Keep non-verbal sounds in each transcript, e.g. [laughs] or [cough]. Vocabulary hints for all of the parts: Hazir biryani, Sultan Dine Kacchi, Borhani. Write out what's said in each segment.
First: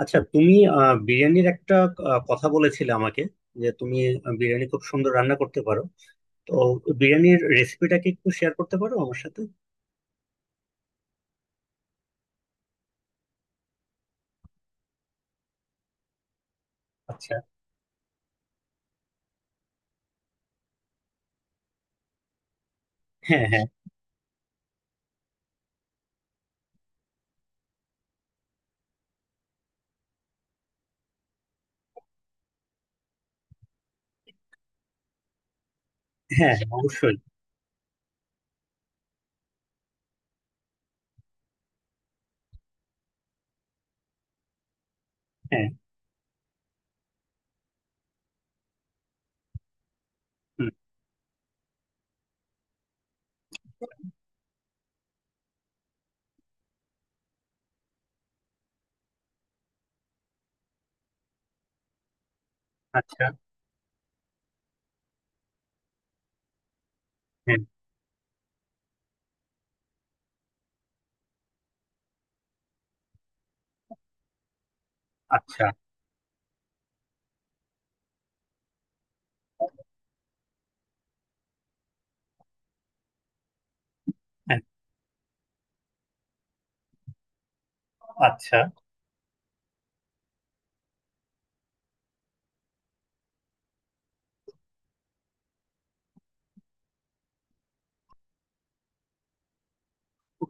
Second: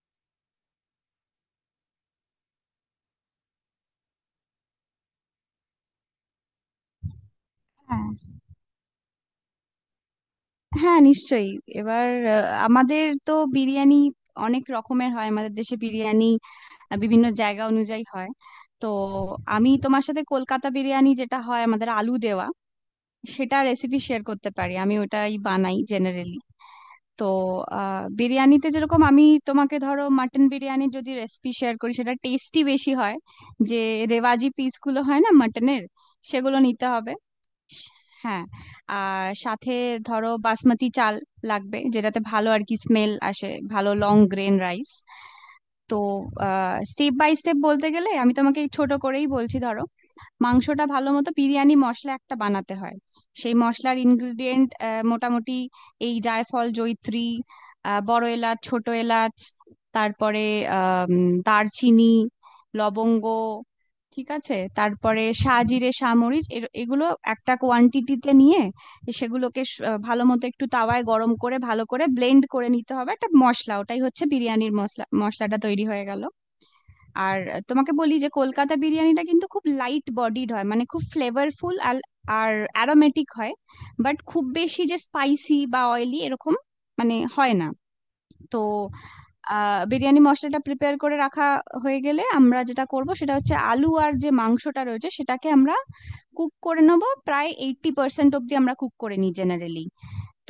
আচ্ছা, তুমি বিরিয়ানির একটা কথা বলেছিলে আমাকে যে তুমি বিরিয়ানি খুব সুন্দর রান্না করতে পারো। তো বিরিয়ানির রেসিপিটা হ্যাঁ, কি একটু শেয়ার করতে পারো আমার সাথে? হ্যাঁ, নিশ্চয়ই। এবার আমাদের তো বিরিয়ানি অনেক রকমের হয়, আমাদের দেশে বিরিয়ানি বিভিন্ন আচ্ছা। জায়গা অনুযায়ী হয়। তো আমি তোমার সাথে কলকাতা বিরিয়ানি যেটা হয় আমাদের আলু দেওয়া, হ্যাঁ, সেটা হ্যাঁ। রেসিপি শেয়ার করতে পারি, আমি ওটাই বানাই জেনারেলি। তো বিরিয়ানিতে যেরকম আমি তোমাকে, ধরো মাটন বিরিয়ানি যদি রেসিপি শেয়ার করি সেটা টেস্টি বেশি হয়, যে রেওয়াজি পিসগুলো হয় না মাটনের, হ্যাঁ, সেগুলো হ্যাঁ, নিতে হবে। অবশ্যই। হ্যাঁ, আর সাথে ধরো বাসমতি চাল লাগবে, যেটাতে ভালো আর কি স্মেল আসে, ভালো লং গ্রেন রাইস। হ্যাঁ। তো স্টেপ বাই স্টেপ বলতে গেলে আমি তোমাকে ছোট করেই বলছি, ধরো হুম। মাংসটা ভালো মতো বিরিয়ানি মশলা একটা বানাতে হয়। সেই মশলার ইনগ্রিডিয়েন্ট মোটামুটি এই জায়ফল, জয়িত্রী, বড় এলাচ, ছোট এলাচ, তারপরে আহ দারচিনি, আচ্ছা। লবঙ্গ। ঠিক আছে, তারপরে সাজিরে, সামরিচ, এগুলো একটা হ্যাঁ। কোয়ান্টিটিতে নিয়ে সেগুলোকে ভালো মতো একটু তাওয়ায় গরম করে ভালো করে ব্লেন্ড করে নিতে হবে, একটা মশলা ওটাই হচ্ছে বিরিয়ানির মশলা, মশলাটা আচ্ছা। তৈরি হয়ে গেল। আর তোমাকে বলি যে কলকাতা বিরিয়ানিটা কিন্তু খুব লাইট বডিড হয়, মানে খুব ফ্লেভারফুল আর আর অ্যারোমেটিক হয়, বাট খুব হ্যাঁ। বেশি যে স্পাইসি বা অয়েলি এরকম মানে হয় না। আচ্ছা। তো বিরিয়ানি মশলাটা প্রিপেয়ার করে রাখা হয়ে গেলে আমরা যেটা করব সেটা হচ্ছে আলু আর যে মাংসটা রয়েছে সেটাকে আমরা কুক করে নেব, প্রায় 80% অব্দি আমরা কুক করে নিই জেনারেলি।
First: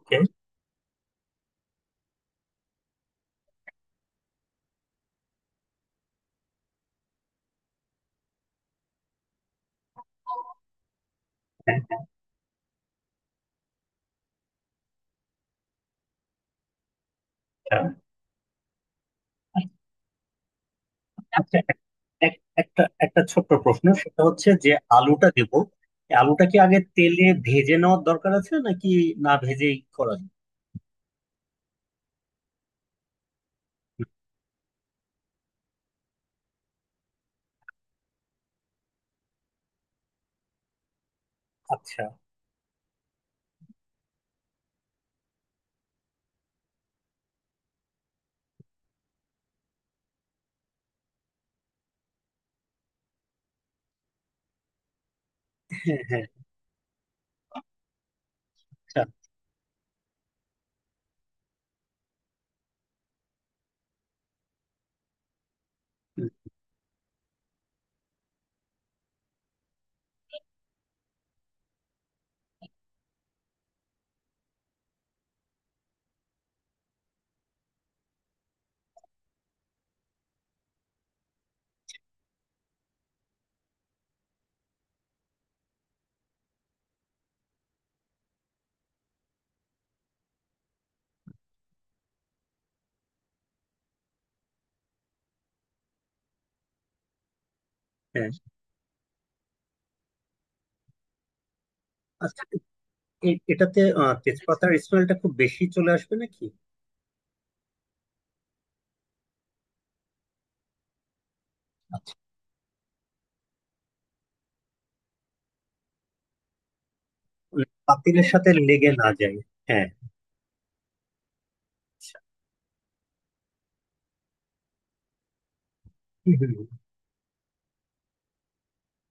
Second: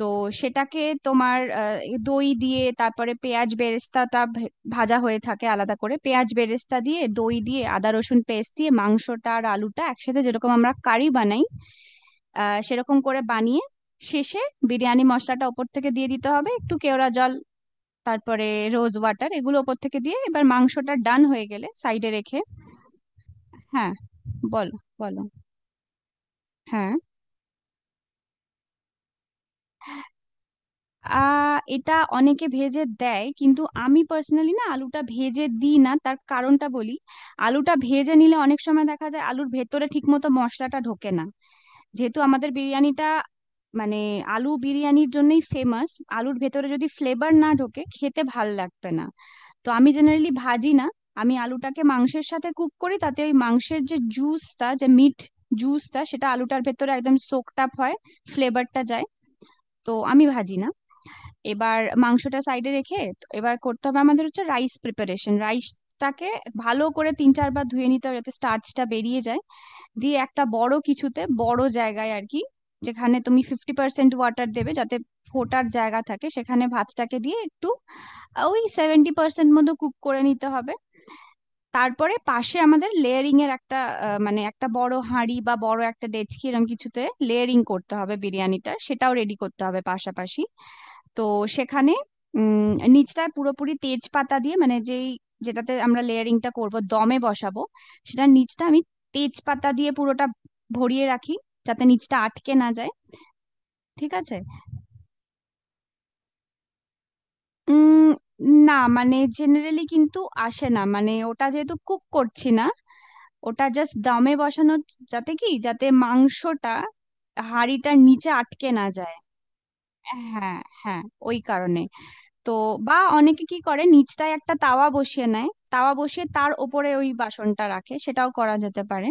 তো সেটাকে তোমার এই দই দিয়ে, তারপরে পেঁয়াজ বেরেস্তাটা ভাজা হয়ে থাকে আলাদা করে, পেঁয়াজ বেরেস্তা দিয়ে, দই দিয়ে, আদা রসুন পেস্ট দিয়ে মাংসটা আর আলুটা একসাথে যেরকম আমরা কারি বানাই হ্যাঁ। সেরকম করে বানিয়ে, শেষে বিরিয়ানি মশলাটা ওপর থেকে দিয়ে দিতে হবে, একটু কেওড়া জল, আচ্ছা তারপরে রোজ ওয়াটার, এগুলো ওপর থেকে দিয়ে এবার মাংসটা ডান হয়ে আচ্ছা, গেলে এক- সাইডে রেখে। এক- একটা একটা ছোট্ট প্রশ্ন, হ্যাঁ, সেটা হচ্ছে যে বলো। বলো। আলুটা দেবো, এই আলুটা কি আগে হ্যাঁ। তেলে ভেজে নেওয়ার দরকার আছে, নাকি না ভেজেই করা যায়? এটা অনেকে ভেজে দেয়, কিন্তু আমি পার্সোনালি না, আলুটা ভেজে দিই না, তার কারণটা বলি। আলুটা ভেজে নিলে অনেক সময় দেখা যায় আলুর ভেতরে ঠিকমতো মশলাটা ঢোকে না। আচ্ছা। যেহেতু আমাদের বিরিয়ানিটা মানে আলু বিরিয়ানির জন্যই ফেমাস, আলুর ভেতরে যদি ফ্লেভার না ঢোকে খেতে ভাল লাগবে না। তো আমি জেনারেলি ভাজি না, আমি আলুটাকে মাংসের সাথে কুক করি, তাতে ওই মাংসের যে জুসটা, যে মিট হ্যাঁ, জুসটা, হ্যাঁ। সেটা আলুটার ভেতরে একদম সোকড আপ হয়, ফ্লেভারটা আচ্ছা। যায়। তো আমি ভাজি না। এবার মাংসটা সাইডে রেখে তো এবার করতে হবে আমাদের হচ্ছে রাইস প্রিপারেশন। রাইসটাকে হুম। ভালো করে তিন চারবার ধুয়ে নিতে হবে যাতে স্টার্চটা বেরিয়ে যায়, দিয়ে একটা বড় কিছুতে, বড় জায়গায় আর কি, যেখানে তুমি 50% ওয়াটার দেবে যাতে ফোটার জায়গা থাকে, সেখানে ভাতটাকে দিয়ে একটু ওই 70% মতো কুক করে নিতে হবে। তারপরে পাশে আমাদের লেয়ারিং এর একটা মানে একটা বড় হাঁড়ি বা বড় একটা ডেচকি এরকম কিছুতে লেয়ারিং করতে হবে বিরিয়ানিটার, সেটাও রেডি করতে হবে পাশাপাশি। তো সেখানে নিচটায় পুরোপুরি তেজপাতা দিয়ে, মানে যেটাতে আমরা লেয়ারিংটা করব দমে বসাবো, সেটা হ্যাঁ। নিচটা আমি তেজপাতা দিয়ে পুরোটা ভরিয়ে রাখি, যাতে নিচটা আচ্ছা। আটকে না যায়। এটাতে ঠিক আছে। তেজপাতার স্মেলটা খুব বেশি চলে আসবে নাকি? উম না মানে জেনারেলি কিন্তু আসে না, মানে ওটা যেহেতু কুক আচ্ছা। করছি না, ওটা জাস্ট দমে বসানো, যাতে কি যাতে মাংসটা হাঁড়িটার পাতিলের নিচে সাথে আটকে না লেগে না যায়। যায়। হ্যাঁ। হ্যাঁ, হ্যাঁ, ওই কারণে। আচ্ছা। তো বা অনেকে কি করে নিচটায় একটা তাওয়া বসিয়ে নেয়, তাওয়া বসিয়ে হুম, হুম, তার হুম। ওপরে ওই বাসনটা রাখে, সেটাও করা যেতে পারে।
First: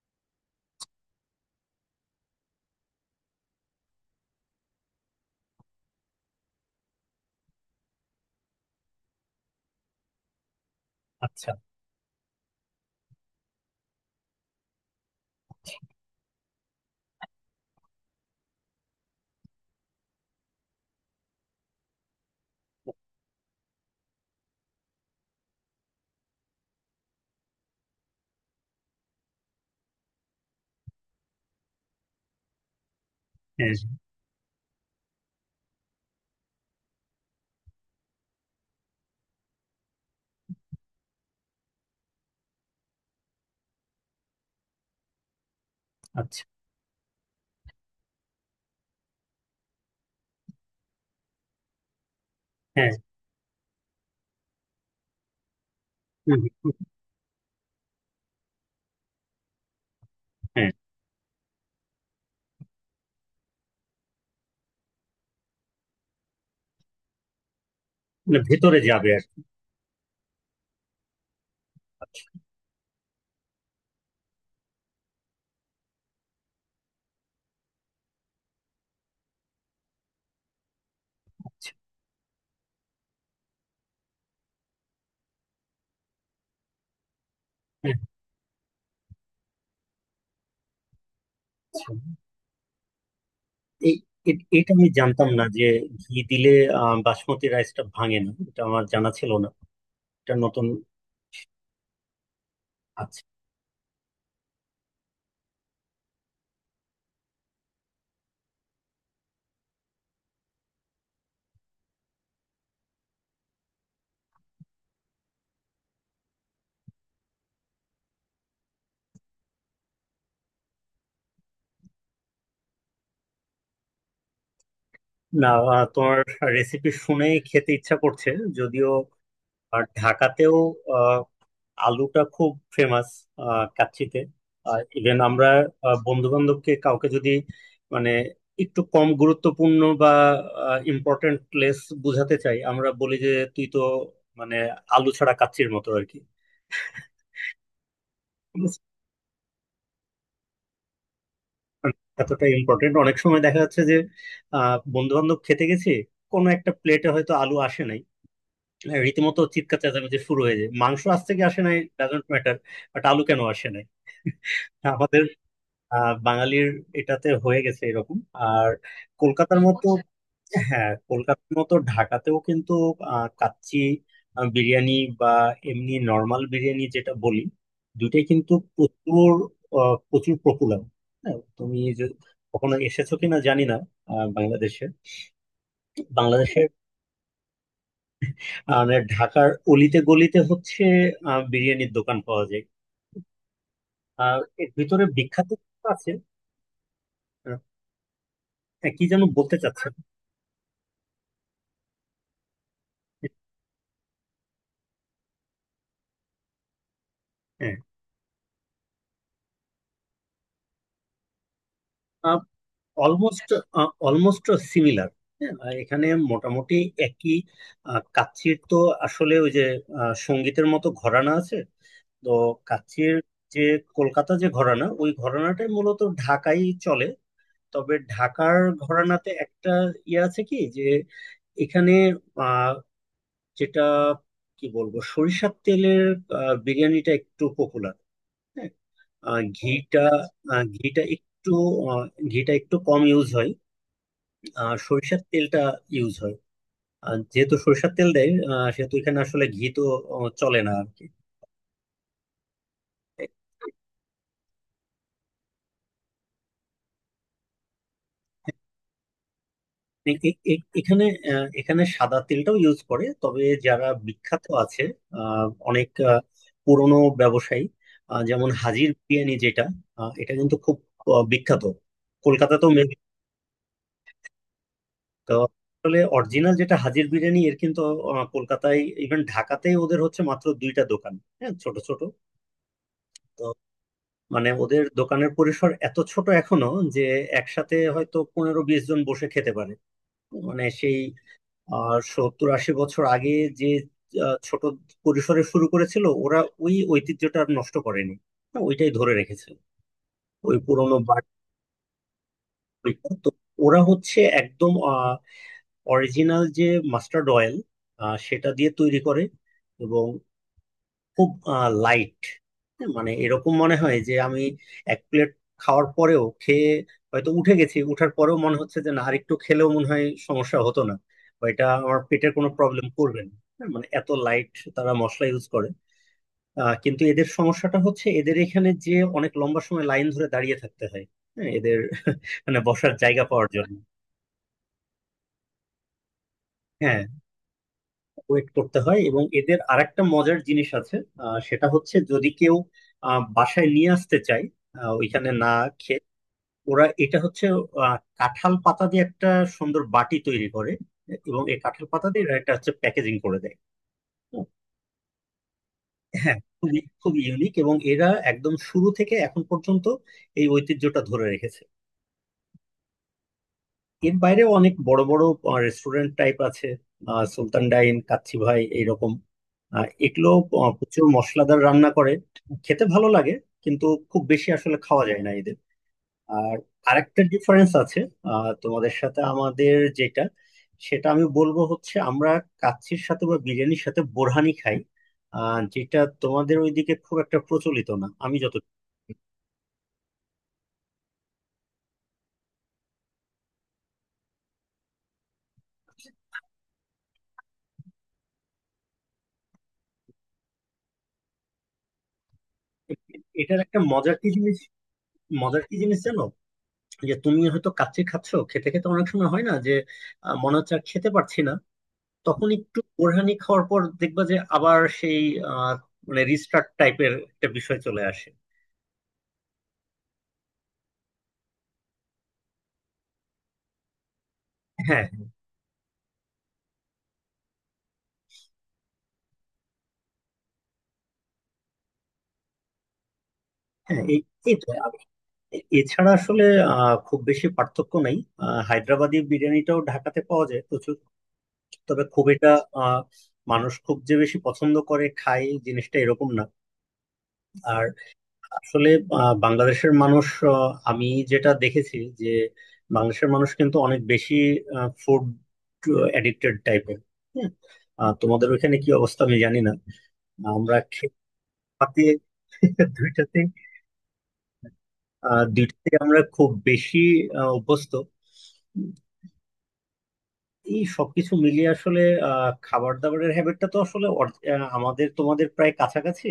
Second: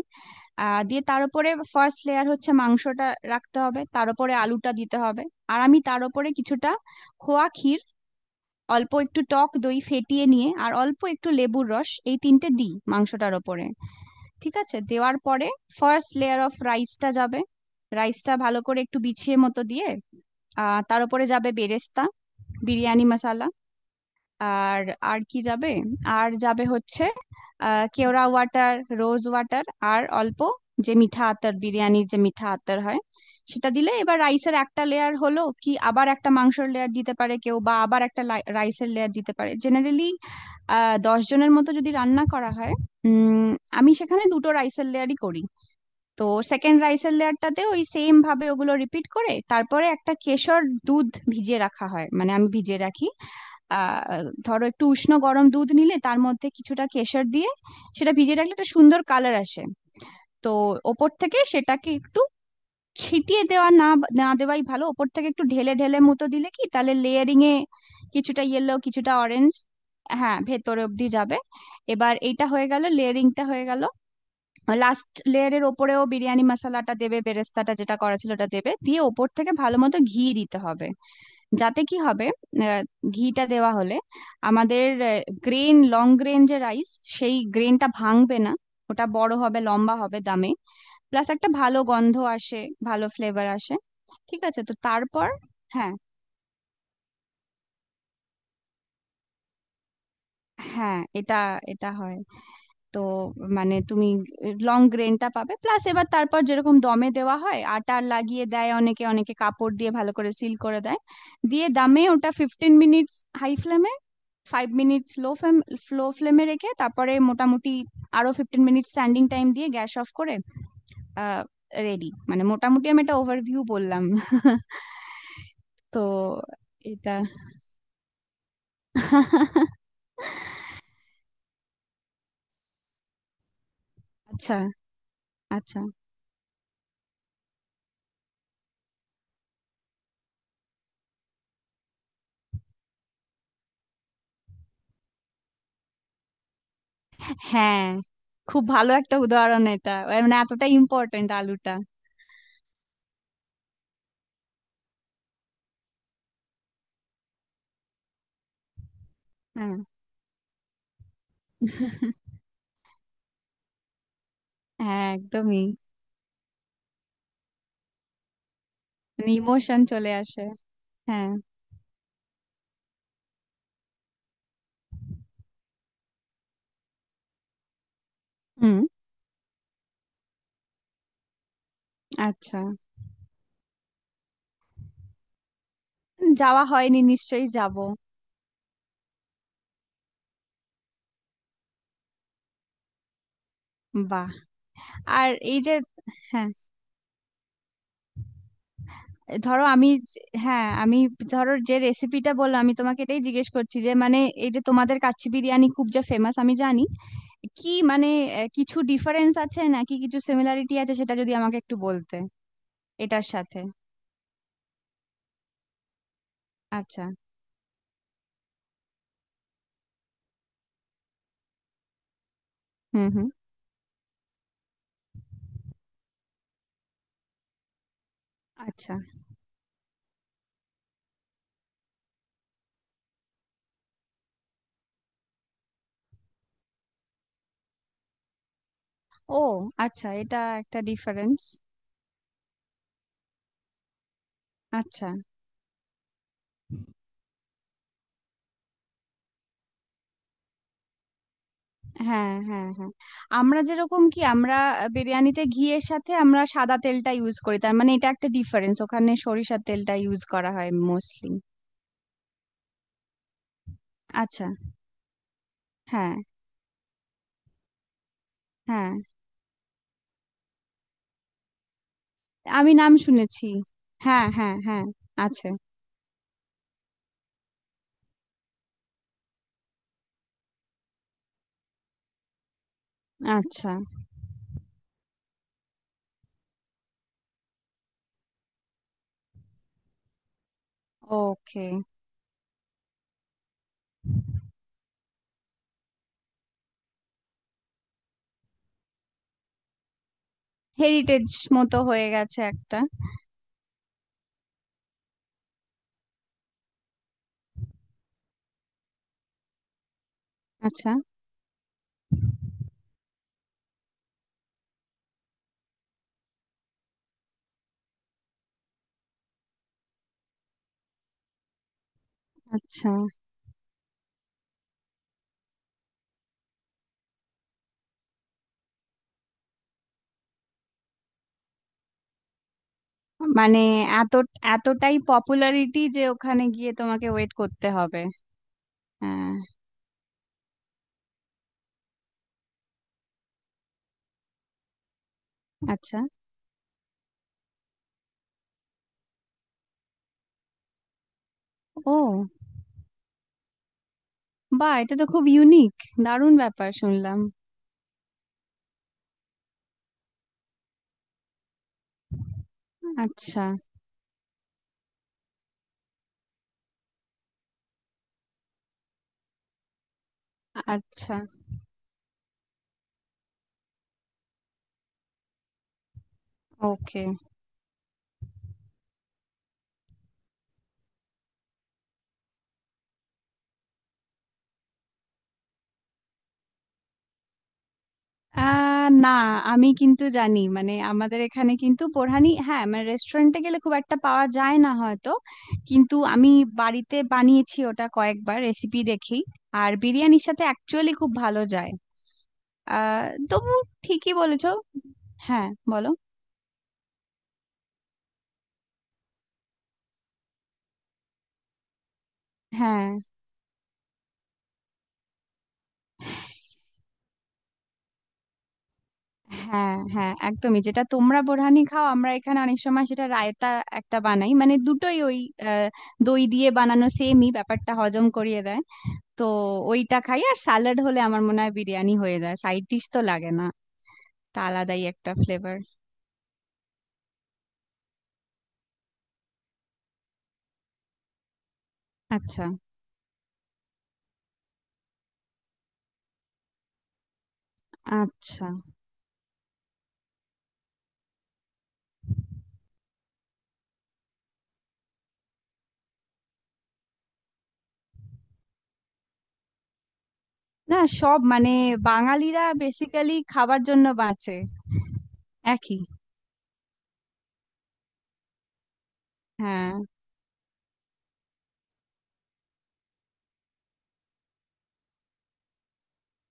দিয়ে তার উপরে ফার্স্ট লেয়ার হচ্ছে মাংসটা রাখতে হবে, তার উপরে আলুটা দিতে হবে, আর আমি তার উপরে কিছুটা খোয়া ক্ষীর, অল্প একটু টক দই ফেটিয়ে নিয়ে, আর অল্প একটু আচ্ছা। লেবুর রস, এই তিনটে দিই মাংসটার ওপরে। ঠিক আছে, দেওয়ার পরে ফার্স্ট লেয়ার অফ রাইসটা যাবে, রাইসটা ভালো করে একটু বিছিয়ে মতো দিয়ে তার উপরে যাবে বেরেস্তা, বিরিয়ানি মশলা, আর, আর কি যাবে, আর যাবে হচ্ছে কেওড়া ওয়াটার, রোজ ওয়াটার, আর অল্প যে মিঠা আতর, বিরিয়ানির যে মিঠা আতর হয় সেটা হ্যাঁ। দিলে, এবার রাইসের একটা লেয়ার হলো কি আবার একটা মাংসের লেয়ার দিতে পারে কেউ, বা আবার একটা রাইসের লেয়ার দিতে পারে জেনারেলি। 10 জনের মতো যদি রান্না করা হয় উম আমি সেখানে দুটো রাইসের লেয়ারই করি। তো আচ্ছা। সেকেন্ড রাইসের লেয়ারটাতে ওই সেম ভাবে ওগুলো রিপিট করে, তারপরে একটা কেশর দুধ ভিজিয়ে রাখা হয়, মানে আমি ভিজিয়ে হ্যাঁ। রাখি। আহ ধরো একটু উষ্ণ গরম দুধ নিলে তার হুম, হুম, মধ্যে হুম। কিছুটা কেশর দিয়ে সেটা ভিজিয়ে রাখলে একটা সুন্দর কালার আসে। তো হ্যাঁ। ওপর থেকে সেটাকে একটু ছিটিয়ে দেওয়া না, না দেওয়াই ভালো, ওপর থেকে একটু ঢেলে ঢেলে মতো দিলে কি তাহলে লেয়ারিং এ মানে কিছুটা ইয়েলো, ভেতরে যাবে কিছুটা আর কি। অরেঞ্জ। হ্যাঁ, ভেতর অব্দি যাবে। এবার এটা হয়ে গেল, লেয়ারিংটা হয়ে গেল। লাস্ট লেয়ারের ওপরেও বিরিয়ানি মশলাটা দেবে, বেরেস্তাটা যেটা করা ছিল ওটা দেবে, দিয়ে ওপর থেকে ভালো মতো ঘি দিতে হবে। আচ্ছা। যাতে কি হবে, আহ, ঘিটা দেওয়া হলে আমাদের গ্রেন, লং গ্রেন যে রাইস, সেই গ্রেনটা হ্যাঁ, ভাঙবে না, ওটা বড় হবে, লম্বা হবে দামে, প্লাস একটা ভালো আচ্ছা। গন্ধ আসে, ভালো ফ্লেভার আসে। এই ঠিক আছে, এটা তো আমি তারপর জানতাম না যে হ্যাঁ, ঘি দিলে বাসমতি রাইসটা ভাঙে না। এটা আমার জানা ছিল না। এটা নতুন। হ্যাঁ, এটা এটা হয়। তো আচ্ছা। মানে তুমি লং গ্রেনটা পাবে, প্লাস এবার তারপর যেরকম দমে দেওয়া হয় আটা লাগিয়ে দেয় অনেকে, অনেকে কাপড় দিয়ে ভালো করে সিল করে দেয়, দিয়ে দামে ওটা 15 minutes হাই ফ্লেমে, 5 minutes লো ফ্লেম, লো ফ্লেমে রেখে, তারপরে মোটামুটি আরো 15 মিনিট স্ট্যান্ডিং টাইম দিয়ে গ্যাস অফ করে আহ রেডি, মানে মোটামুটি আমি একটা ওভারভিউ বললাম। [laughs] না, তো তোমার রেসিপি এটা। শুনে খেতে ইচ্ছা করছে যদিও। আর [laughs] ঢাকাতেও আলুটা খুব ফেমাস কাচ্চিতে। আচ্ছা। ইভেন আমরা আচ্ছা। বন্ধু বান্ধবকে কাউকে যদি, মানে, একটু কম গুরুত্বপূর্ণ বা ইম্পর্টেন্ট প্লেস বোঝাতে চাই, আমরা বলি যে তুই তো, মানে, আলু ছাড়া কাচ্চির মতো আর কি। হ্যাঁ, খুব ভালো একটা উদাহরণ এটা, এ মানে এতটা ইম্পর্টেন্ট আলুটা। মানে, এতটা ইম্পর্টেন্ট। অনেক সময় দেখা যাচ্ছে যে বন্ধু বান্ধব খেতে গেছি, কোনো একটা প্লেটে হয়তো আলু আসে নাই। হ্যাঁ, রীতিমতো হ্যাঁ, চিৎকার চেঁচামেচি শুরু হয়ে যায়। মাংস আসছে কি আসে নাই ডাজন্ট ম্যাটার, বাট আলু কেন আসে নাই? হ্যাঁ, আমাদের একদমই, বাঙালির এটাতে হয়ে গেছে এরকম। আর মানে কলকাতার ইমোশন মতো। চলে আসে। হ্যাঁ, হ্যাঁ। কলকাতার মতো ঢাকাতেও কিন্তু কাচ্চি, বিরিয়ানি বা এমনি নর্মাল বিরিয়ানি যেটা বলি, দুইটাই কিন্তু হুম। প্রচুর, প্রচুর পপুলার। হ্যাঁ, তুমি যে আচ্ছা। কখনো এসেছো কিনা জানি না বাংলাদেশে। যাওয়া বাংলাদেশের, হয়নি, নিশ্চয়ই যাব। মানে ঢাকার অলিতে গলিতে হচ্ছে বিরিয়ানির দোকান পাওয়া যায়। বাহ। আর এর ভিতরে আর বিখ্যাত এই যে, কিছু আছে। হ্যাঁ, আহ, হ্যাঁ, কি যেন বলতে ধরো আমি চাচ্ছেন? হ্যাঁ, আমি ধরো যে রেসিপিটা বললাম আমি তোমাকে, এটাই জিজ্ঞেস করছি যে মানে এই যে তোমাদের কাচ্চি বিরিয়ানি খুব যে ফেমাস আমি জানি, কি হ্যাঁ। মানে কিছু ডিফারেন্স আছে নাকি, কিছু সিমিলারিটি আছে, সেটা যদি আমাকে একটু বলতে এটার অলমোস্ট সাথে। Almost similar. হ্যাঁ, আর এখানে মোটামুটি আচ্ছা। একই। কাচ্চির তো আসলে ওই যে সঙ্গীতের মতো ঘরানা আছে। তো হুম, কাচ্চির, হুম। যে কলকাতা যে ঘরানা, ওই ঘরানাটাই মূলত ঢাকাই চলে। তবে ঢাকার আচ্ছা। ঘরানাতে একটা ইয়ে আছে কি যে এখানে আহ, যেটা, কি বলবো, সরিষার তেলের বিরিয়ানিটা একটু পপুলার। হ্যাঁ, আহ, ও, ঘিটা আচ্ছা, এটা আহ, একটা ঘিটা ডিফারেন্স। একটু আহ, ঘিটা একটু কম ইউজ হয়। আর আচ্ছা। সরিষার তেলটা ইউজ হয়। আর যেহেতু সরিষার তেল দেয় সেহেতু এখানে আসলে ঘি তো চলে না আর কি। হ্যাঁ, হ্যাঁ, হ্যাঁ, আমরা যেরকম কি আমরা বিরিয়ানিতে ঘিয়ের সাথে আমরা সাদা তেলটা ইউজ করি, তার মানে এটা একটা ডিফারেন্স, ওখানে সরিষার তেলটা এ- ইউজ এ- করা এ- হয় এখানে মোস্টলি। এখানে সাদা তেলটাও ইউজ করে, তবে যারা বিখ্যাত আচ্ছা। আছে অনেক হ্যাঁ, পুরনো ব্যবসায়ী, যেমন হাজির হ্যাঁ, বিরিয়ানি যেটা, এটা কিন্তু খুব বিখ্যাত কলকাতাতেও আমি নাম maybe। শুনেছি, হ্যাঁ, হ্যাঁ, হ্যাঁ, তো আছে। আসলে অরিজিনাল যেটা হাজির বিরিয়ানি, এর কিন্তু কলকাতায়, ইভেন ঢাকাতেই ওদের হচ্ছে মাত্র দুইটা দোকান। হ্যাঁ, ছোট ছোট। আচ্ছা। মানে ওদের দোকানের পরিসর এত ছোট এখনো যে একসাথে হয়তো 15-20 জন বসে খেতে পারে। মানে সেই ওকে। 70-80 বছর আগে যে ছোট পরিসরে শুরু করেছিল ওরা, ওই ঐতিহ্যটা আর নষ্ট করেনি। হ্যাঁ, ওইটাই ধরে রেখেছে ওই পুরোনো বার। হেরিটেজ মতো হয়ে গেছে একটা। তো ওরা হচ্ছে একদম অরিজিনাল, যে মাস্টার্ড অয়েল, সেটা দিয়ে তৈরি করে। এবং আচ্ছা। খুব লাইট, মানে এরকম মনে হয় যে আমি এক প্লেট খাওয়ার পরেও, খেয়ে হয়তো উঠে গেছি, উঠার পরেও মনে হচ্ছে যে না, আরেকটু খেলেও মনে হয় সমস্যা হতো না। বা এটা আমার পেটের কোনো প্রবলেম আচ্ছা, করবে না। হ্যাঁ, মানে এত লাইট তারা মশলা ইউজ করে। কিন্তু এদের সমস্যাটা হচ্ছে এদের এখানে যে অনেক লম্বা সময় লাইন ধরে দাঁড়িয়ে থাকতে হয়। হ্যাঁ, এদের মানে বসার জায়গা পাওয়ার মানে জন্য। এত, এতটাই পপুলারিটি যে ওখানে গিয়ে হ্যাঁ, তোমাকে ওয়েট করতে হবে। ওয়েট করতে হয় এবং হ্যাঁ। এদের আরেকটা মজার জিনিস আছে, সেটা হচ্ছে যদি কেউ বাসায় নিয়ে আসতে চায়, ওইখানে না আচ্ছা। খেয়ে, ওরা এটা হচ্ছে কাঁঠাল পাতা দিয়ে একটা সুন্দর বাটি তৈরি করে এবং এই কাঁঠাল পাতা দিয়ে ও, এরা এটা হচ্ছে প্যাকেজিং করে দেয়। বাহ, এটা তো খুব ইউনিক, দারুণ হ্যাঁ, ব্যাপার খুবই শুনলাম। খুবই ইউনিক এবং এরা একদম শুরু থেকে এখন পর্যন্ত এই ঐতিহ্যটা ধরে রেখেছে। আচ্ছা। এর বাইরেও অনেক বড় বড় রেস্টুরেন্ট টাইপ আছে, সুলতান ডাইন, কাচ্চি ভাই এইরকম। এগুলো প্রচুর আচ্ছা। মশলাদার রান্না করে, খেতে ভালো লাগে, কিন্তু খুব বেশি আসলে খাওয়া যায় না এদের। আর ওকে। আরেকটা ডিফারেন্স আছে তোমাদের সাথে আমাদের যেটা, সেটা আমি বলবো হচ্ছে আমরা কাচ্চির সাথে বা বিরিয়ানির সাথে বোরহানি খাই, যেটা তোমাদের ওইদিকে খুব একটা প্রচলিত না। আমি যত। না, আমি কিন্তু জানি, মানে আমাদের এখানে কিন্তু বোরহানি, হ্যাঁ, মানে রেস্টুরেন্টে গেলে খুব একটা পাওয়া যায় না হয়তো, কিন্তু আমি বাড়িতে বানিয়েছি ওটা কয়েকবার, রেসিপি দেখি, আর বিরিয়ানির সাথে অ্যাকচুয়ালি খুব ভালো যায়। তবু এটার একটা ঠিকই বলেছো। হ্যাঁ, মজার কি বলো। জিনিস জানো? যে তুমি হয়তো কাচ্চি খাচ্ছো, খেতে খেতে অনেক সময় হয় না যে মনে হচ্ছে আর খেতে পারছি না, তখন একটু হ্যাঁ, বোরহানি খাওয়ার পর দেখবা যে আবার সেই, আহ, মানে, রিস্টার্ট টাইপের একটা বিষয় চলে আসে। হ্যাঁ, হ্যাঁ, একদমই, যেটা তোমরা বোরহানি খাও, আমরা এখানে অনেক সময় সেটা রায়তা একটা বানাই, মানে দুটোই হ্যাঁ, ওই আহ, দই দিয়ে বানানো, সেমই ব্যাপারটা হজম করিয়ে দেয়। তো ওইটা খাই, আর স্যালাড হলে আমার মনে হয় বিরিয়ানি হয়ে যায়, সাইড ডিশ তো লাগে না, হ্যাঁ, এই, তা এই তো। আলাদাই আর একটা ফ্লেভার। এছাড়া আসলে খুব বেশি পার্থক্য নাই। হায়দ্রাবাদি বিরিয়ানিটাও ঢাকাতে পাওয়া যায় প্রচুর। তবে খুব আচ্ছা। এটা আহ, মানুষ খুব যে বেশি পছন্দ করে খায় জিনিসটা এরকম না। আচ্ছা। আসলে বাংলাদেশের মানুষ, আমি যেটা দেখেছি যে বাংলাদেশের মানুষ কিন্তু অনেক বেশি ফুড এডিক্টেড টাইপের। হ্যাঁ, তোমাদের ওইখানে কি অবস্থা আমি জানি না। আমরা না, খেতে সব মানে পাতে বাঙালিরা [laughs] বেসিক্যালি দুইটাতে খাবার জন্য বাঁচে। একই। দুইটাতে আমরা খুব বেশি অভ্যস্ত। হ্যাঁ। এই সবকিছু মিলিয়ে আসলে খাবার দাবারের হ্যাবিটটা তো আসলে আমাদের তোমাদের প্রায় কাছাকাছি।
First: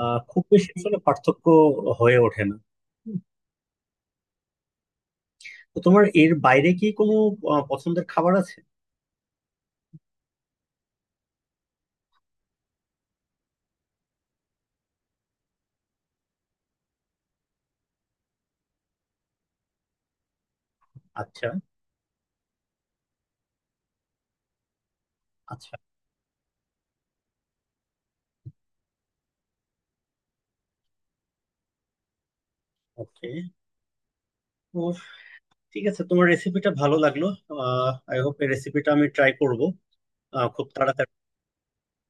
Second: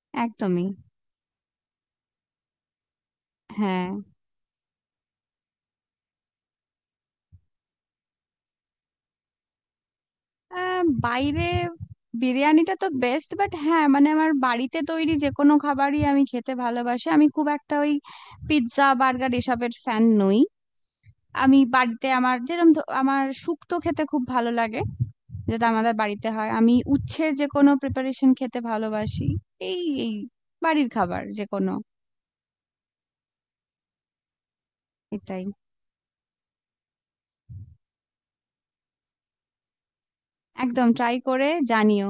খুব একদমই। বেশি আসলে পার্থক্য হয়ে ওঠে না। হ্যাঁ। তো তোমার এর বাইরে কি কোনো পছন্দের খাবার আছে? বাইরে বিরিয়ানিটা তো বেস্ট, বাট হ্যাঁ মানে আমার বাড়িতে তৈরি যে কোনো খাবারই আমি খেতে ভালোবাসি, আমি খুব একটা ওই পিৎজা বার্গার এসবের ফ্যান নই। আচ্ছা। আমি বাড়িতে আমার যেরকম, আমার শুক্তো খেতে খুব ভালো লাগে, যেটা আচ্ছা। আমাদের বাড়িতে হয়, আমি উচ্ছের যে কোনো প্রিপারেশন খেতে ভালোবাসি। এই এই বাড়ির খাবার যে কোনো, ওকে। তো এটাই। ঠিক আছে, তোমার রেসিপিটা ভালো লাগলো। আই হোপ এই রেসিপিটা আমি ট্রাই করব খুব একদম, তাড়াতাড়ি। ট্রাই করে জানিও।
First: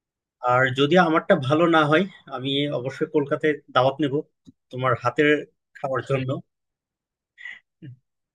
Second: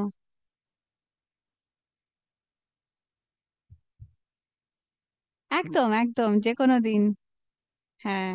আর যদি আমারটা ভালো না হয়, আমি অবশ্যই কলকাতায় দাওয়াত নেব তোমার হাতের একদম, খাওয়ার জন্য। একদম, যে কোনো দিন। হ্যাঁ।